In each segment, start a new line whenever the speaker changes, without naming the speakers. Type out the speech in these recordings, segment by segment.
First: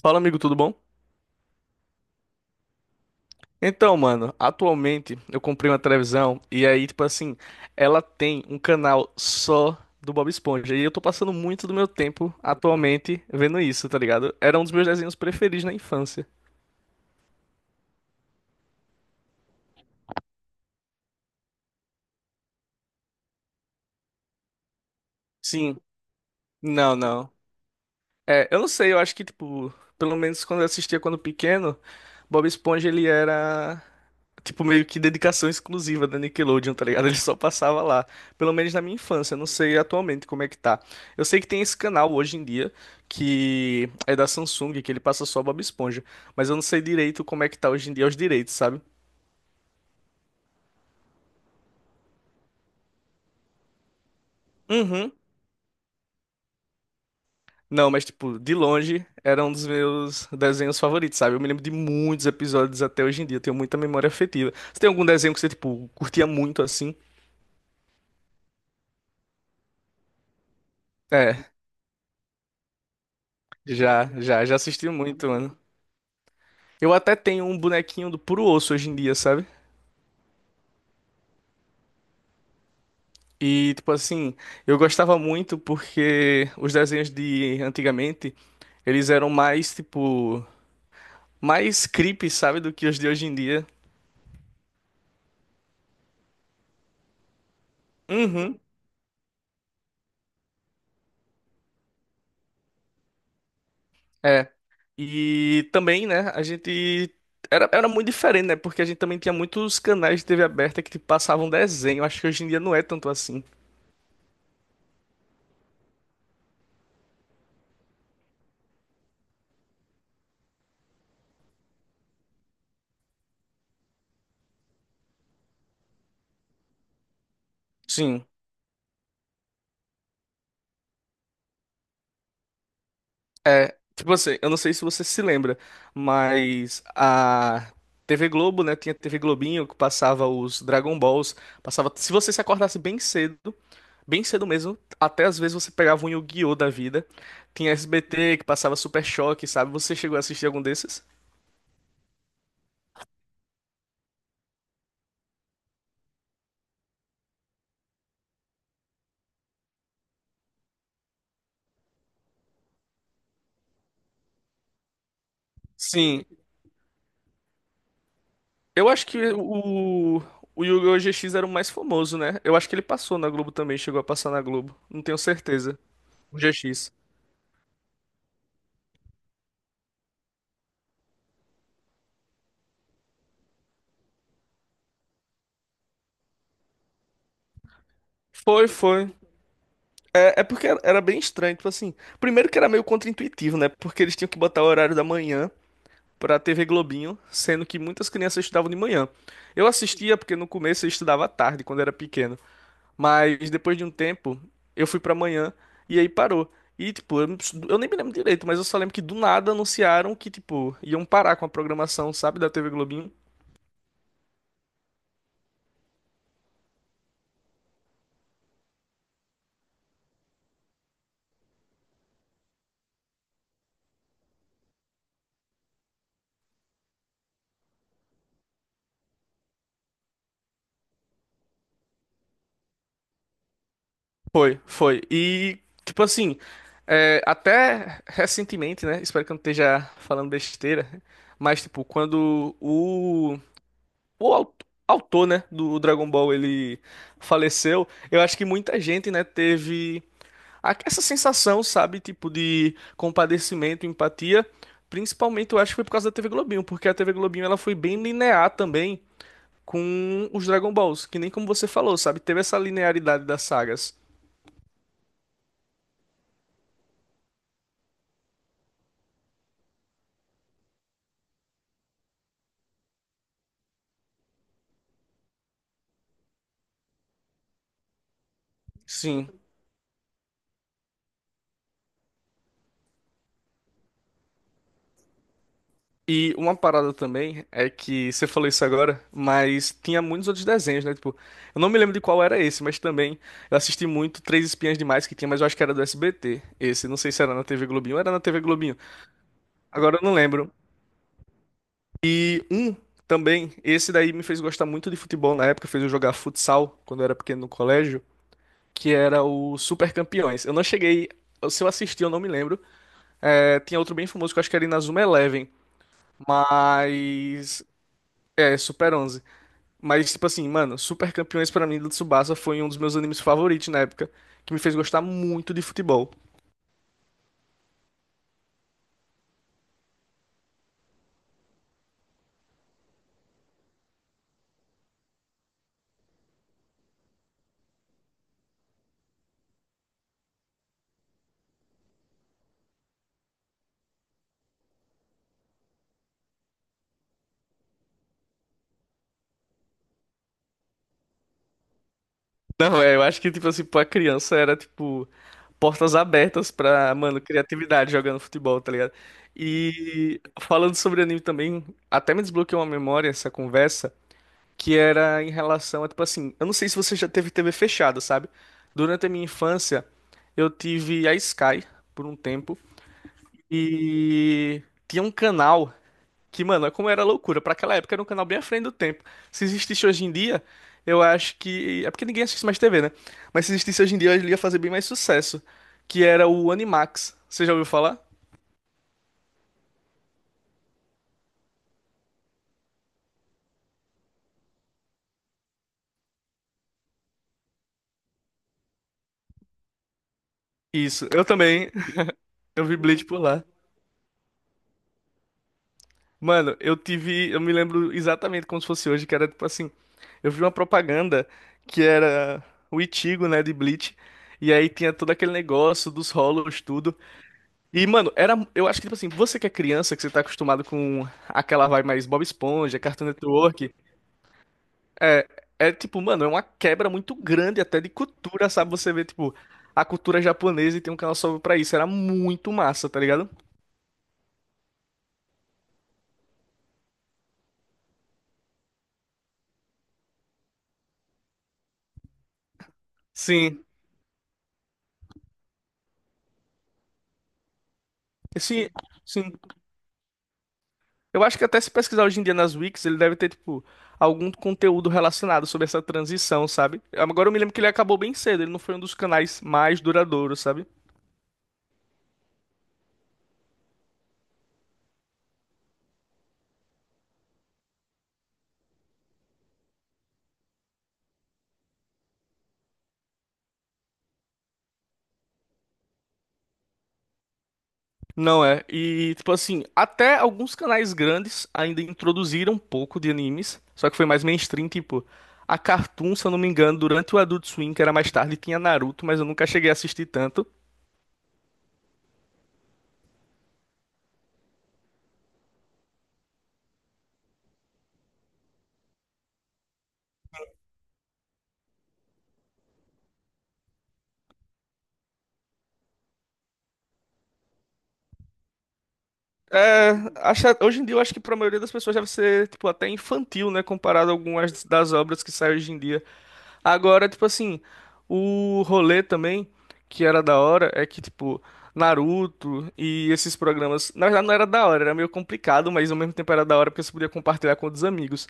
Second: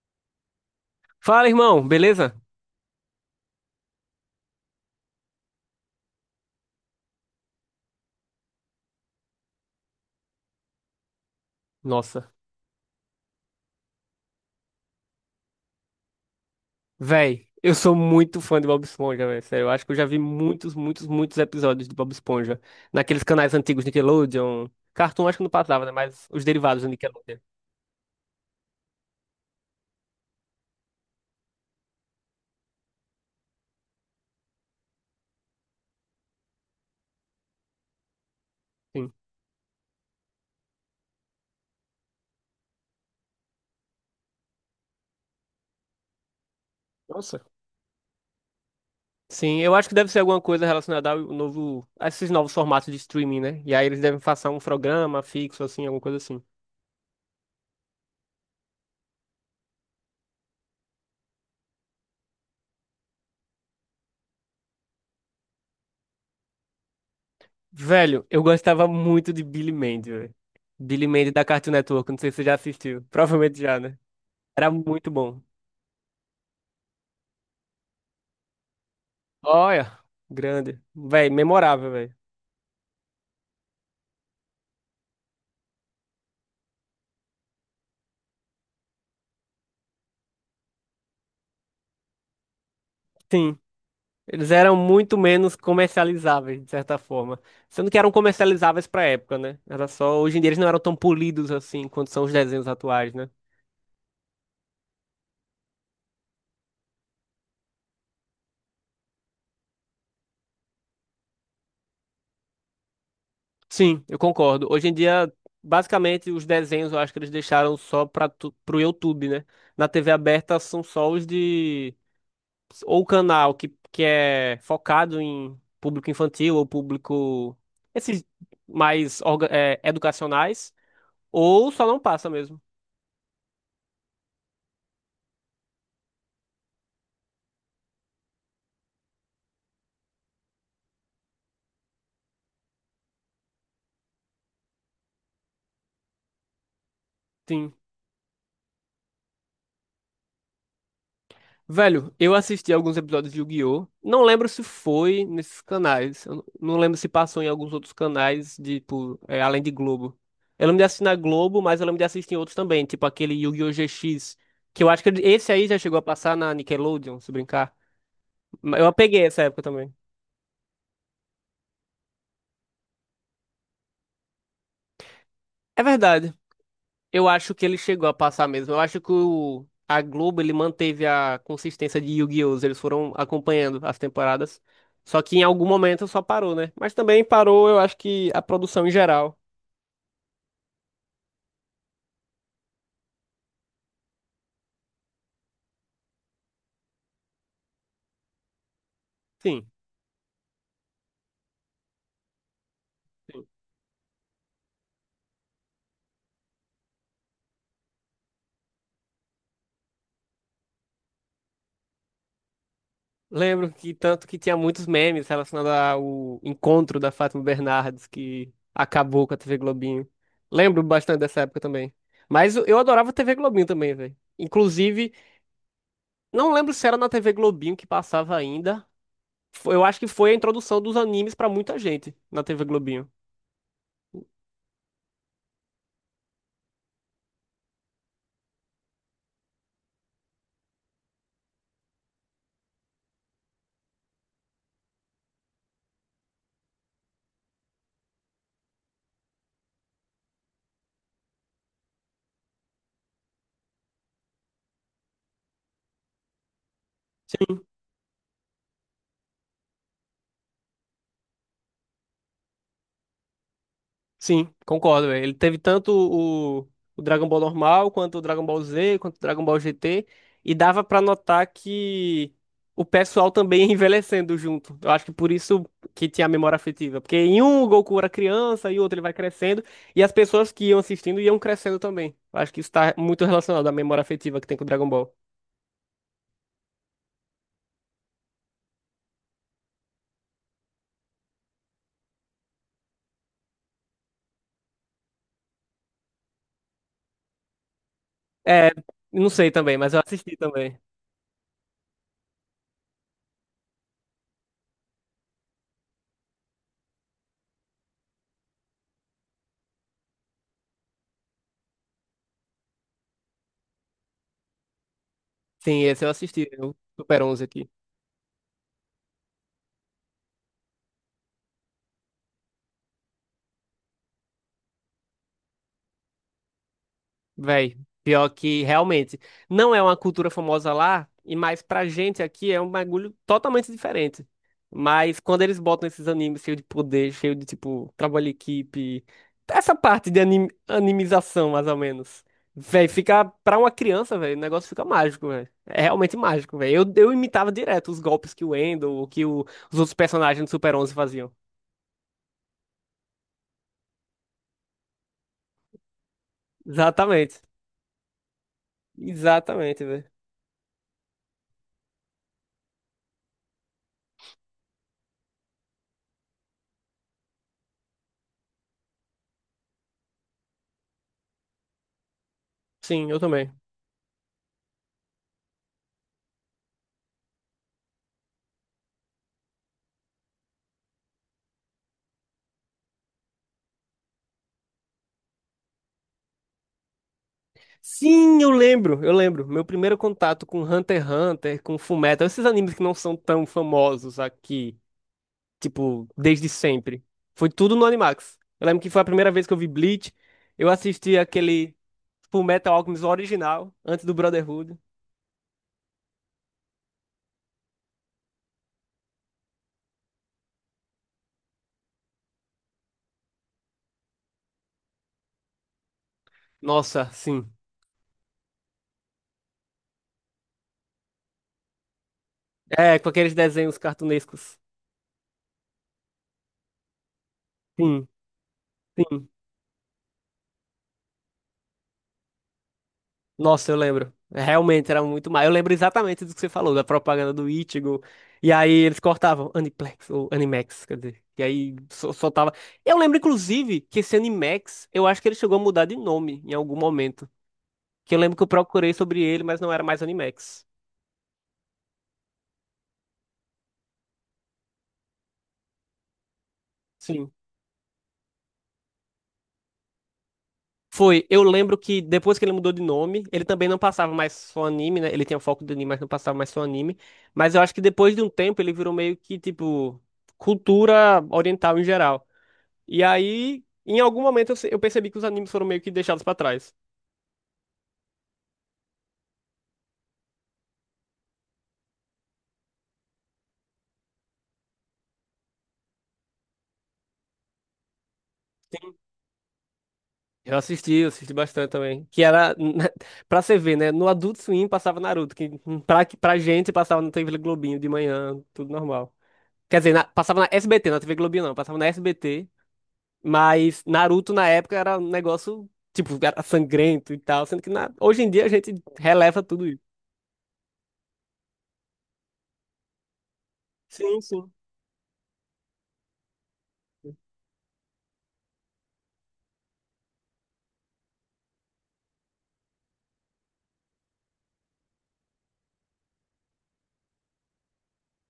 Fala, amigo, tudo bom?
Fala, irmão, beleza?
Então, mano, atualmente eu comprei uma televisão e aí, tipo assim, ela tem um canal só do Bob Esponja e eu tô passando muito do meu tempo
Nossa,
atualmente vendo isso, tá ligado? Era um dos meus desenhos preferidos na infância.
véi, eu sou muito fã de Bob Esponja, velho. Sério, eu acho que eu já vi muitos, muitos, muitos episódios de Bob Esponja. Naqueles canais antigos Nickelodeon. Cartoon acho que não
Sim,
passava, né? Mas os derivados do
não, não.
Nickelodeon.
É, eu não sei, eu acho que, tipo, pelo menos quando eu assistia quando pequeno, Bob Esponja ele era, tipo, meio que dedicação exclusiva da Nickelodeon, tá ligado? Ele só passava lá, pelo menos na minha
Sim.
infância, eu não sei atualmente como é que tá. Eu sei que tem esse canal hoje em dia, que é da Samsung, que ele passa só Bob Esponja, mas eu não sei direito
Nossa.
como é que tá hoje em dia os direitos, sabe?
Sim, eu acho que deve ser alguma coisa relacionada ao novo, a esses novos formatos de streaming, né? E aí eles devem passar um
Uhum.
programa fixo, assim, alguma coisa assim.
Não, mas tipo, de longe era um dos meus desenhos favoritos, sabe? Eu me lembro de muitos episódios até hoje em dia, eu tenho muita memória afetiva. Você tem algum desenho que você, tipo, curtia muito assim?
Velho, eu gostava muito de Billy Mandy, velho. Billy Mandy da
É,
Cartoon Network, não sei se você já assistiu. Provavelmente já, né?
já, já, já
Era
assisti
muito
muito,
bom.
mano. Eu até tenho um bonequinho do puro osso hoje em dia, sabe?
Olha, grande. Véi, memorável, véi.
E, tipo assim, eu gostava muito porque os desenhos de antigamente, eles eram mais, tipo, mais creepy, sabe, do que os de hoje em
Sim,
dia.
eles eram muito menos comercializáveis, de certa forma. Sendo que eram
Uhum.
comercializáveis pra época, né? Era só. Hoje em dia eles não eram tão polidos assim quanto são os desenhos atuais, né?
É. E também, né, a gente era muito diferente, né? Porque a gente também tinha muitos canais de TV aberta que tipo, passavam desenho. Acho que hoje em dia não é tanto assim.
Sim, eu concordo. Hoje em dia, basicamente, os desenhos eu acho que eles deixaram só para pro YouTube, né? Na TV aberta são só os de. Ou canal que é focado em público infantil ou público.
Sim,
Esses mais educacionais. Ou só não passa mesmo.
é. Tipo assim, eu não sei se você se lembra, mas a TV Globo, né, tinha TV Globinho que passava os Dragon Balls, passava, se você se acordasse bem cedo mesmo, até às vezes você pegava um Yu-Gi-Oh da vida. Tinha
Sim.
SBT que passava Super Choque, sabe? Você chegou a assistir algum desses?
Velho, eu assisti alguns episódios de Yu-Gi-Oh! Não lembro se foi nesses canais. Eu não lembro se passou em alguns outros canais, de, tipo, além de Globo. Eu lembro de assistir na Globo, mas eu lembro de assistir em outros também, tipo aquele Yu-Gi-Oh! GX, que eu acho que esse aí já chegou a
Sim.
passar na Nickelodeon, se brincar. Mas
Eu
eu
acho que
peguei essa época também.
o Yu-Gi-Oh! GX era o mais famoso, né? Eu acho que ele passou na Globo também, chegou a passar na Globo. Não tenho certeza.
É verdade.
O GX.
Eu acho que ele chegou a passar mesmo. Eu acho que a Globo ele manteve a consistência de Yu-Gi-Oh! Eles foram acompanhando as temporadas. Só que em algum momento só parou, né? Mas também parou, eu acho que a
Foi,
produção em
foi.
geral.
É porque era bem estranho, tipo assim. Primeiro que era meio contraintuitivo, né? Porque eles tinham que botar o horário da manhã pra TV Globinho, sendo que muitas crianças estudavam de manhã.
Sim.
Eu assistia porque no começo eu estudava à tarde, quando era pequeno.
Sim.
Mas depois de um tempo, eu fui pra manhã e aí parou. E, tipo, eu nem me lembro direito, mas eu só lembro que do nada anunciaram que, tipo, iam parar com a programação, sabe, da TV Globinho.
Lembro que tanto que tinha muitos memes relacionados ao encontro da Fátima Bernardes, que acabou com a TV Globinho. Lembro bastante dessa época também. Mas eu adorava a TV Globinho também, velho. Inclusive, não lembro se era na TV Globinho que passava ainda. Eu acho que foi a introdução dos animes pra muita gente na TV Globinho.
Foi, foi. E, tipo assim, é, até recentemente, né? Espero que eu não esteja falando besteira, mas, tipo, quando o autor, né, do Dragon Ball ele faleceu, eu acho que muita gente, né, teve essa sensação, sabe, tipo de compadecimento, empatia, principalmente eu acho que foi por causa da TV Globinho, porque a TV Globinho ela foi bem linear também com os Dragon Balls, que nem como você falou, sabe, teve essa linearidade das sagas.
Sim, concordo, velho. Ele teve tanto o Dragon Ball normal, quanto o Dragon Ball Z, quanto o Dragon Ball GT. E dava pra notar que o pessoal também ia envelhecendo junto. Eu acho que por isso que tinha a memória afetiva. Porque em um o Goku era criança, e o outro ele vai
Sim.
crescendo. E as pessoas que iam assistindo iam crescendo também. Eu acho que isso tá muito relacionado à memória afetiva que tem com o Dragon Ball.
E uma parada também é que você falou isso agora, mas tinha muitos outros desenhos, né? Tipo, eu não me lembro de qual era esse, mas também eu assisti muito Três Espiãs Demais que tinha, mas eu acho que era do SBT. Esse, não sei se era na TV Globinho, ou era na TV
É,
Globinho.
não sei também, mas
Agora
eu
eu não
assisti
lembro.
também.
Um também, esse daí me fez gostar muito de futebol na época, fez eu jogar futsal quando eu era pequeno no colégio, que era o Super Campeões. Eu não cheguei, se eu assisti eu não me lembro. É, tinha outro bem famoso que eu acho que era Inazuma Eleven,
Sim, esse eu assisti, o Super 11
mas
aqui.
é Super 11. Mas tipo assim, mano, Super Campeões pra mim do Tsubasa foi um dos meus animes favoritos na época, que me fez gostar muito de futebol.
Véi, pior que realmente não é uma cultura famosa lá, e mais pra gente aqui é um bagulho totalmente diferente. Mas quando eles botam esses animes cheio de poder, cheio de tipo trabalho em equipe, essa parte de animização, mais ou menos. Véi, fica pra uma criança, véi, o negócio fica mágico, véi. É realmente mágico, véi. Eu imitava direto os golpes que o Endo, os outros personagens do Super 11 faziam.
Não, é, eu acho que, tipo assim, pra criança era, tipo, portas abertas pra, mano,
Exatamente.
criatividade jogando futebol, tá ligado?
Exatamente, velho.
E falando sobre anime também, até me desbloqueou uma memória essa conversa, que era em relação a, tipo assim, eu não sei se você já teve TV fechada, sabe? Durante a minha infância, eu tive a Sky por um tempo
Sim, eu também.
e tinha um canal que, mano, é como era loucura. Pra aquela época era um canal bem à frente do tempo. Se existisse hoje em dia, eu acho que. É porque ninguém assiste mais TV, né? Mas se existisse hoje em dia, ele ia fazer bem mais sucesso. Que era o Animax. Você já ouviu falar?
Sim, eu lembro, eu lembro. Meu primeiro contato com Hunter x Hunter, com Fullmetal, esses animes que não são tão famosos aqui, tipo, desde sempre. Foi tudo no Animax. Eu lembro que foi a primeira vez que eu vi Bleach. Eu
Isso,
assisti
eu também.
aquele
Eu
Fullmetal
vi
Alchemist
Bleach por lá.
original, antes do Brotherhood.
Mano, eu tive. Eu me lembro exatamente como se fosse hoje, que era tipo assim. Eu vi uma propaganda que era o Ichigo, né, de Bleach. E aí tinha todo aquele negócio dos rolos, tudo.
Nossa, sim.
E, mano, era. Eu acho que, tipo assim, você que é criança, que você tá acostumado com aquela vibe mais Bob Esponja,
É,
Cartoon
com aqueles
Network,
desenhos cartunescos.
é, é tipo, mano, é uma quebra muito grande até de
Sim,
cultura, sabe? Você vê,
sim.
tipo, a cultura japonesa e tem um canal só pra isso. Era muito massa, tá ligado?
Nossa, eu lembro. Realmente era muito mal. Eu lembro exatamente do que você falou, da propaganda do Ichigo. E aí eles cortavam Aniplex ou Animax, quer dizer. E aí soltava. Eu lembro,
Sim.
inclusive, que esse Animax, eu acho que ele chegou a mudar de nome em algum momento. Que eu lembro que eu
Sim,
procurei sobre
sim.
ele, mas não era mais Animax.
Eu acho que até se pesquisar hoje em dia nas wikis, ele deve ter, tipo, algum conteúdo relacionado sobre essa transição, sabe? Agora
Sim.
eu me lembro que ele acabou bem cedo, ele não foi um dos canais mais duradouros, sabe?
Foi. Eu lembro que depois que ele mudou de nome, ele também não passava mais só anime, né? Ele tinha foco do anime, mas não passava mais só anime. Mas eu acho que depois de um tempo ele virou meio que, tipo, cultura oriental em geral. E aí, em algum momento, eu, se- eu percebi que os animes foram meio que deixados pra trás.
Não é. E, tipo assim, até alguns canais grandes ainda introduziram um pouco de animes, só que foi mais mainstream, tipo, a Cartoon, se eu não me engano, durante o Adult Swim, que era mais tarde, tinha Naruto, mas eu nunca cheguei a assistir tanto.
Eu assisti bastante também. Que era, pra você ver, né? No Adult Swim passava Naruto, que pra gente passava na TV Globinho de manhã, tudo normal. Quer dizer, passava na SBT, na TV Globinho não, passava na SBT. Mas Naruto na época era um negócio, tipo, era sangrento e tal. Sendo que hoje em dia a gente releva tudo isso.
É, hoje em dia eu acho que pra maioria das pessoas deve ser, tipo, até infantil, né, comparado a
Sim, sim.
algumas das obras que saem hoje em dia. Agora, tipo assim, o rolê também, que era da hora, é que, tipo, Naruto e esses programas. Na verdade, não era da hora, era meio complicado, mas ao mesmo tempo era da hora porque você podia compartilhar com outros amigos.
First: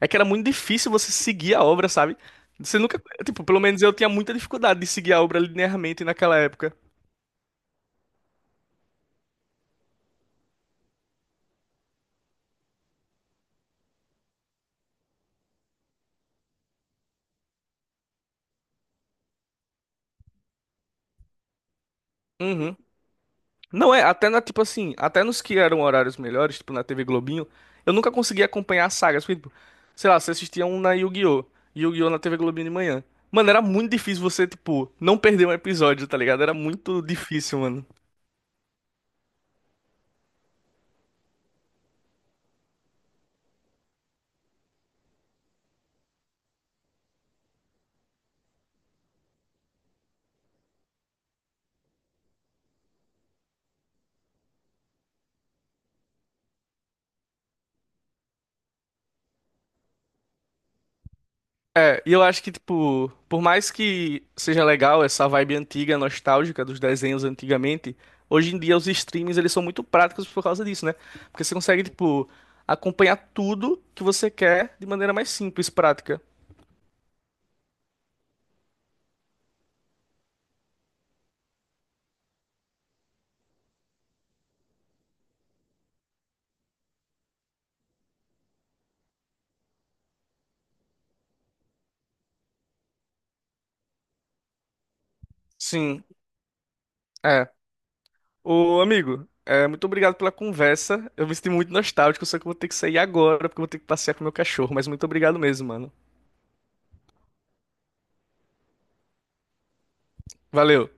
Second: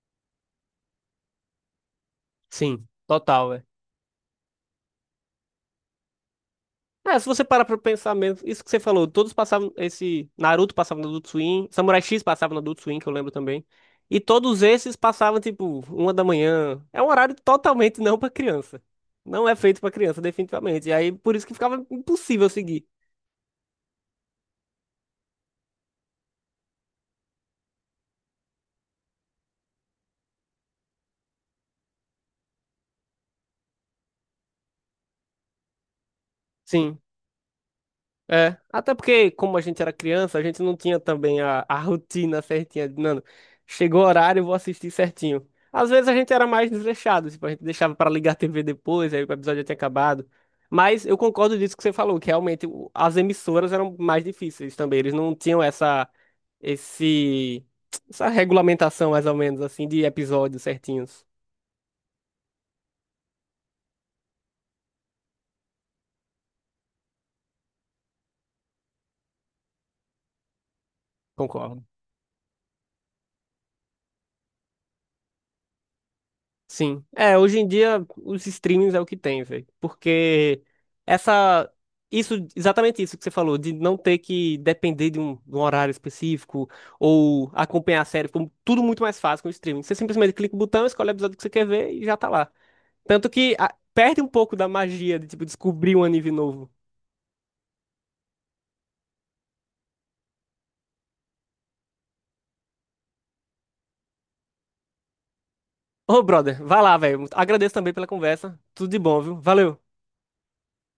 É que era muito difícil você seguir a obra, sabe? Você
Sim,
nunca. Tipo,
total,
pelo
é.
menos eu tinha muita dificuldade de seguir a obra linearmente naquela época.
É, se você parar pra pensar mesmo, isso que você falou, todos passavam, esse Naruto passava no Adult Swim, Samurai X passava no Adult Swim, que eu lembro também. E todos esses passavam, tipo, uma da manhã. É um horário totalmente não pra criança. Não é feito pra criança, definitivamente. E aí, por isso que ficava impossível
Uhum.
seguir.
Não é, até na, tipo assim, até nos que eram horários melhores, tipo na TV Globinho, eu nunca conseguia acompanhar as sagas, porque, tipo, sei lá, você assistia um na Yu-Gi-Oh! Yu-Gi-Oh! Na TV Globinho de manhã. Mano, era muito difícil você, tipo, não perder um episódio, tá ligado? Era
Sim.
muito difícil, mano.
É, até porque, como a gente era criança, a gente não tinha também a rotina certinha Mano, chegou o horário, eu vou assistir certinho. Às vezes a gente era mais desleixado, tipo, a gente deixava pra ligar a TV depois, aí o episódio já tinha acabado. Mas eu concordo disso que você falou, que realmente as emissoras eram mais difíceis também. Eles não tinham esse, essa regulamentação, mais ou menos, assim, de episódios certinhos.
É, e eu acho que, tipo, por mais que seja legal essa vibe antiga, nostálgica dos desenhos antigamente, hoje em dia os streams, eles são muito práticos por causa disso, né? Porque você
Concordo.
consegue, tipo, acompanhar tudo que você quer de maneira mais simples, prática.
Sim. É, hoje em dia os streamings é o que tem, velho. Porque essa isso exatamente isso que você falou, de não ter que depender de um horário específico ou acompanhar a série, ficou tudo muito mais fácil com o streaming. Você simplesmente clica o botão, escolhe o episódio que você quer ver e já tá lá. Tanto que perde um pouco da magia de tipo descobrir um
Sim,
anime novo.
é. Ô, amigo, é, muito obrigado pela conversa. Eu me senti muito nostálgico, só que eu vou ter que sair agora, porque eu vou ter que passear com meu cachorro. Mas muito obrigado mesmo, mano.
Ô, brother, vai lá, velho. Agradeço também pela conversa. Tudo de bom, viu? Valeu.
Valeu.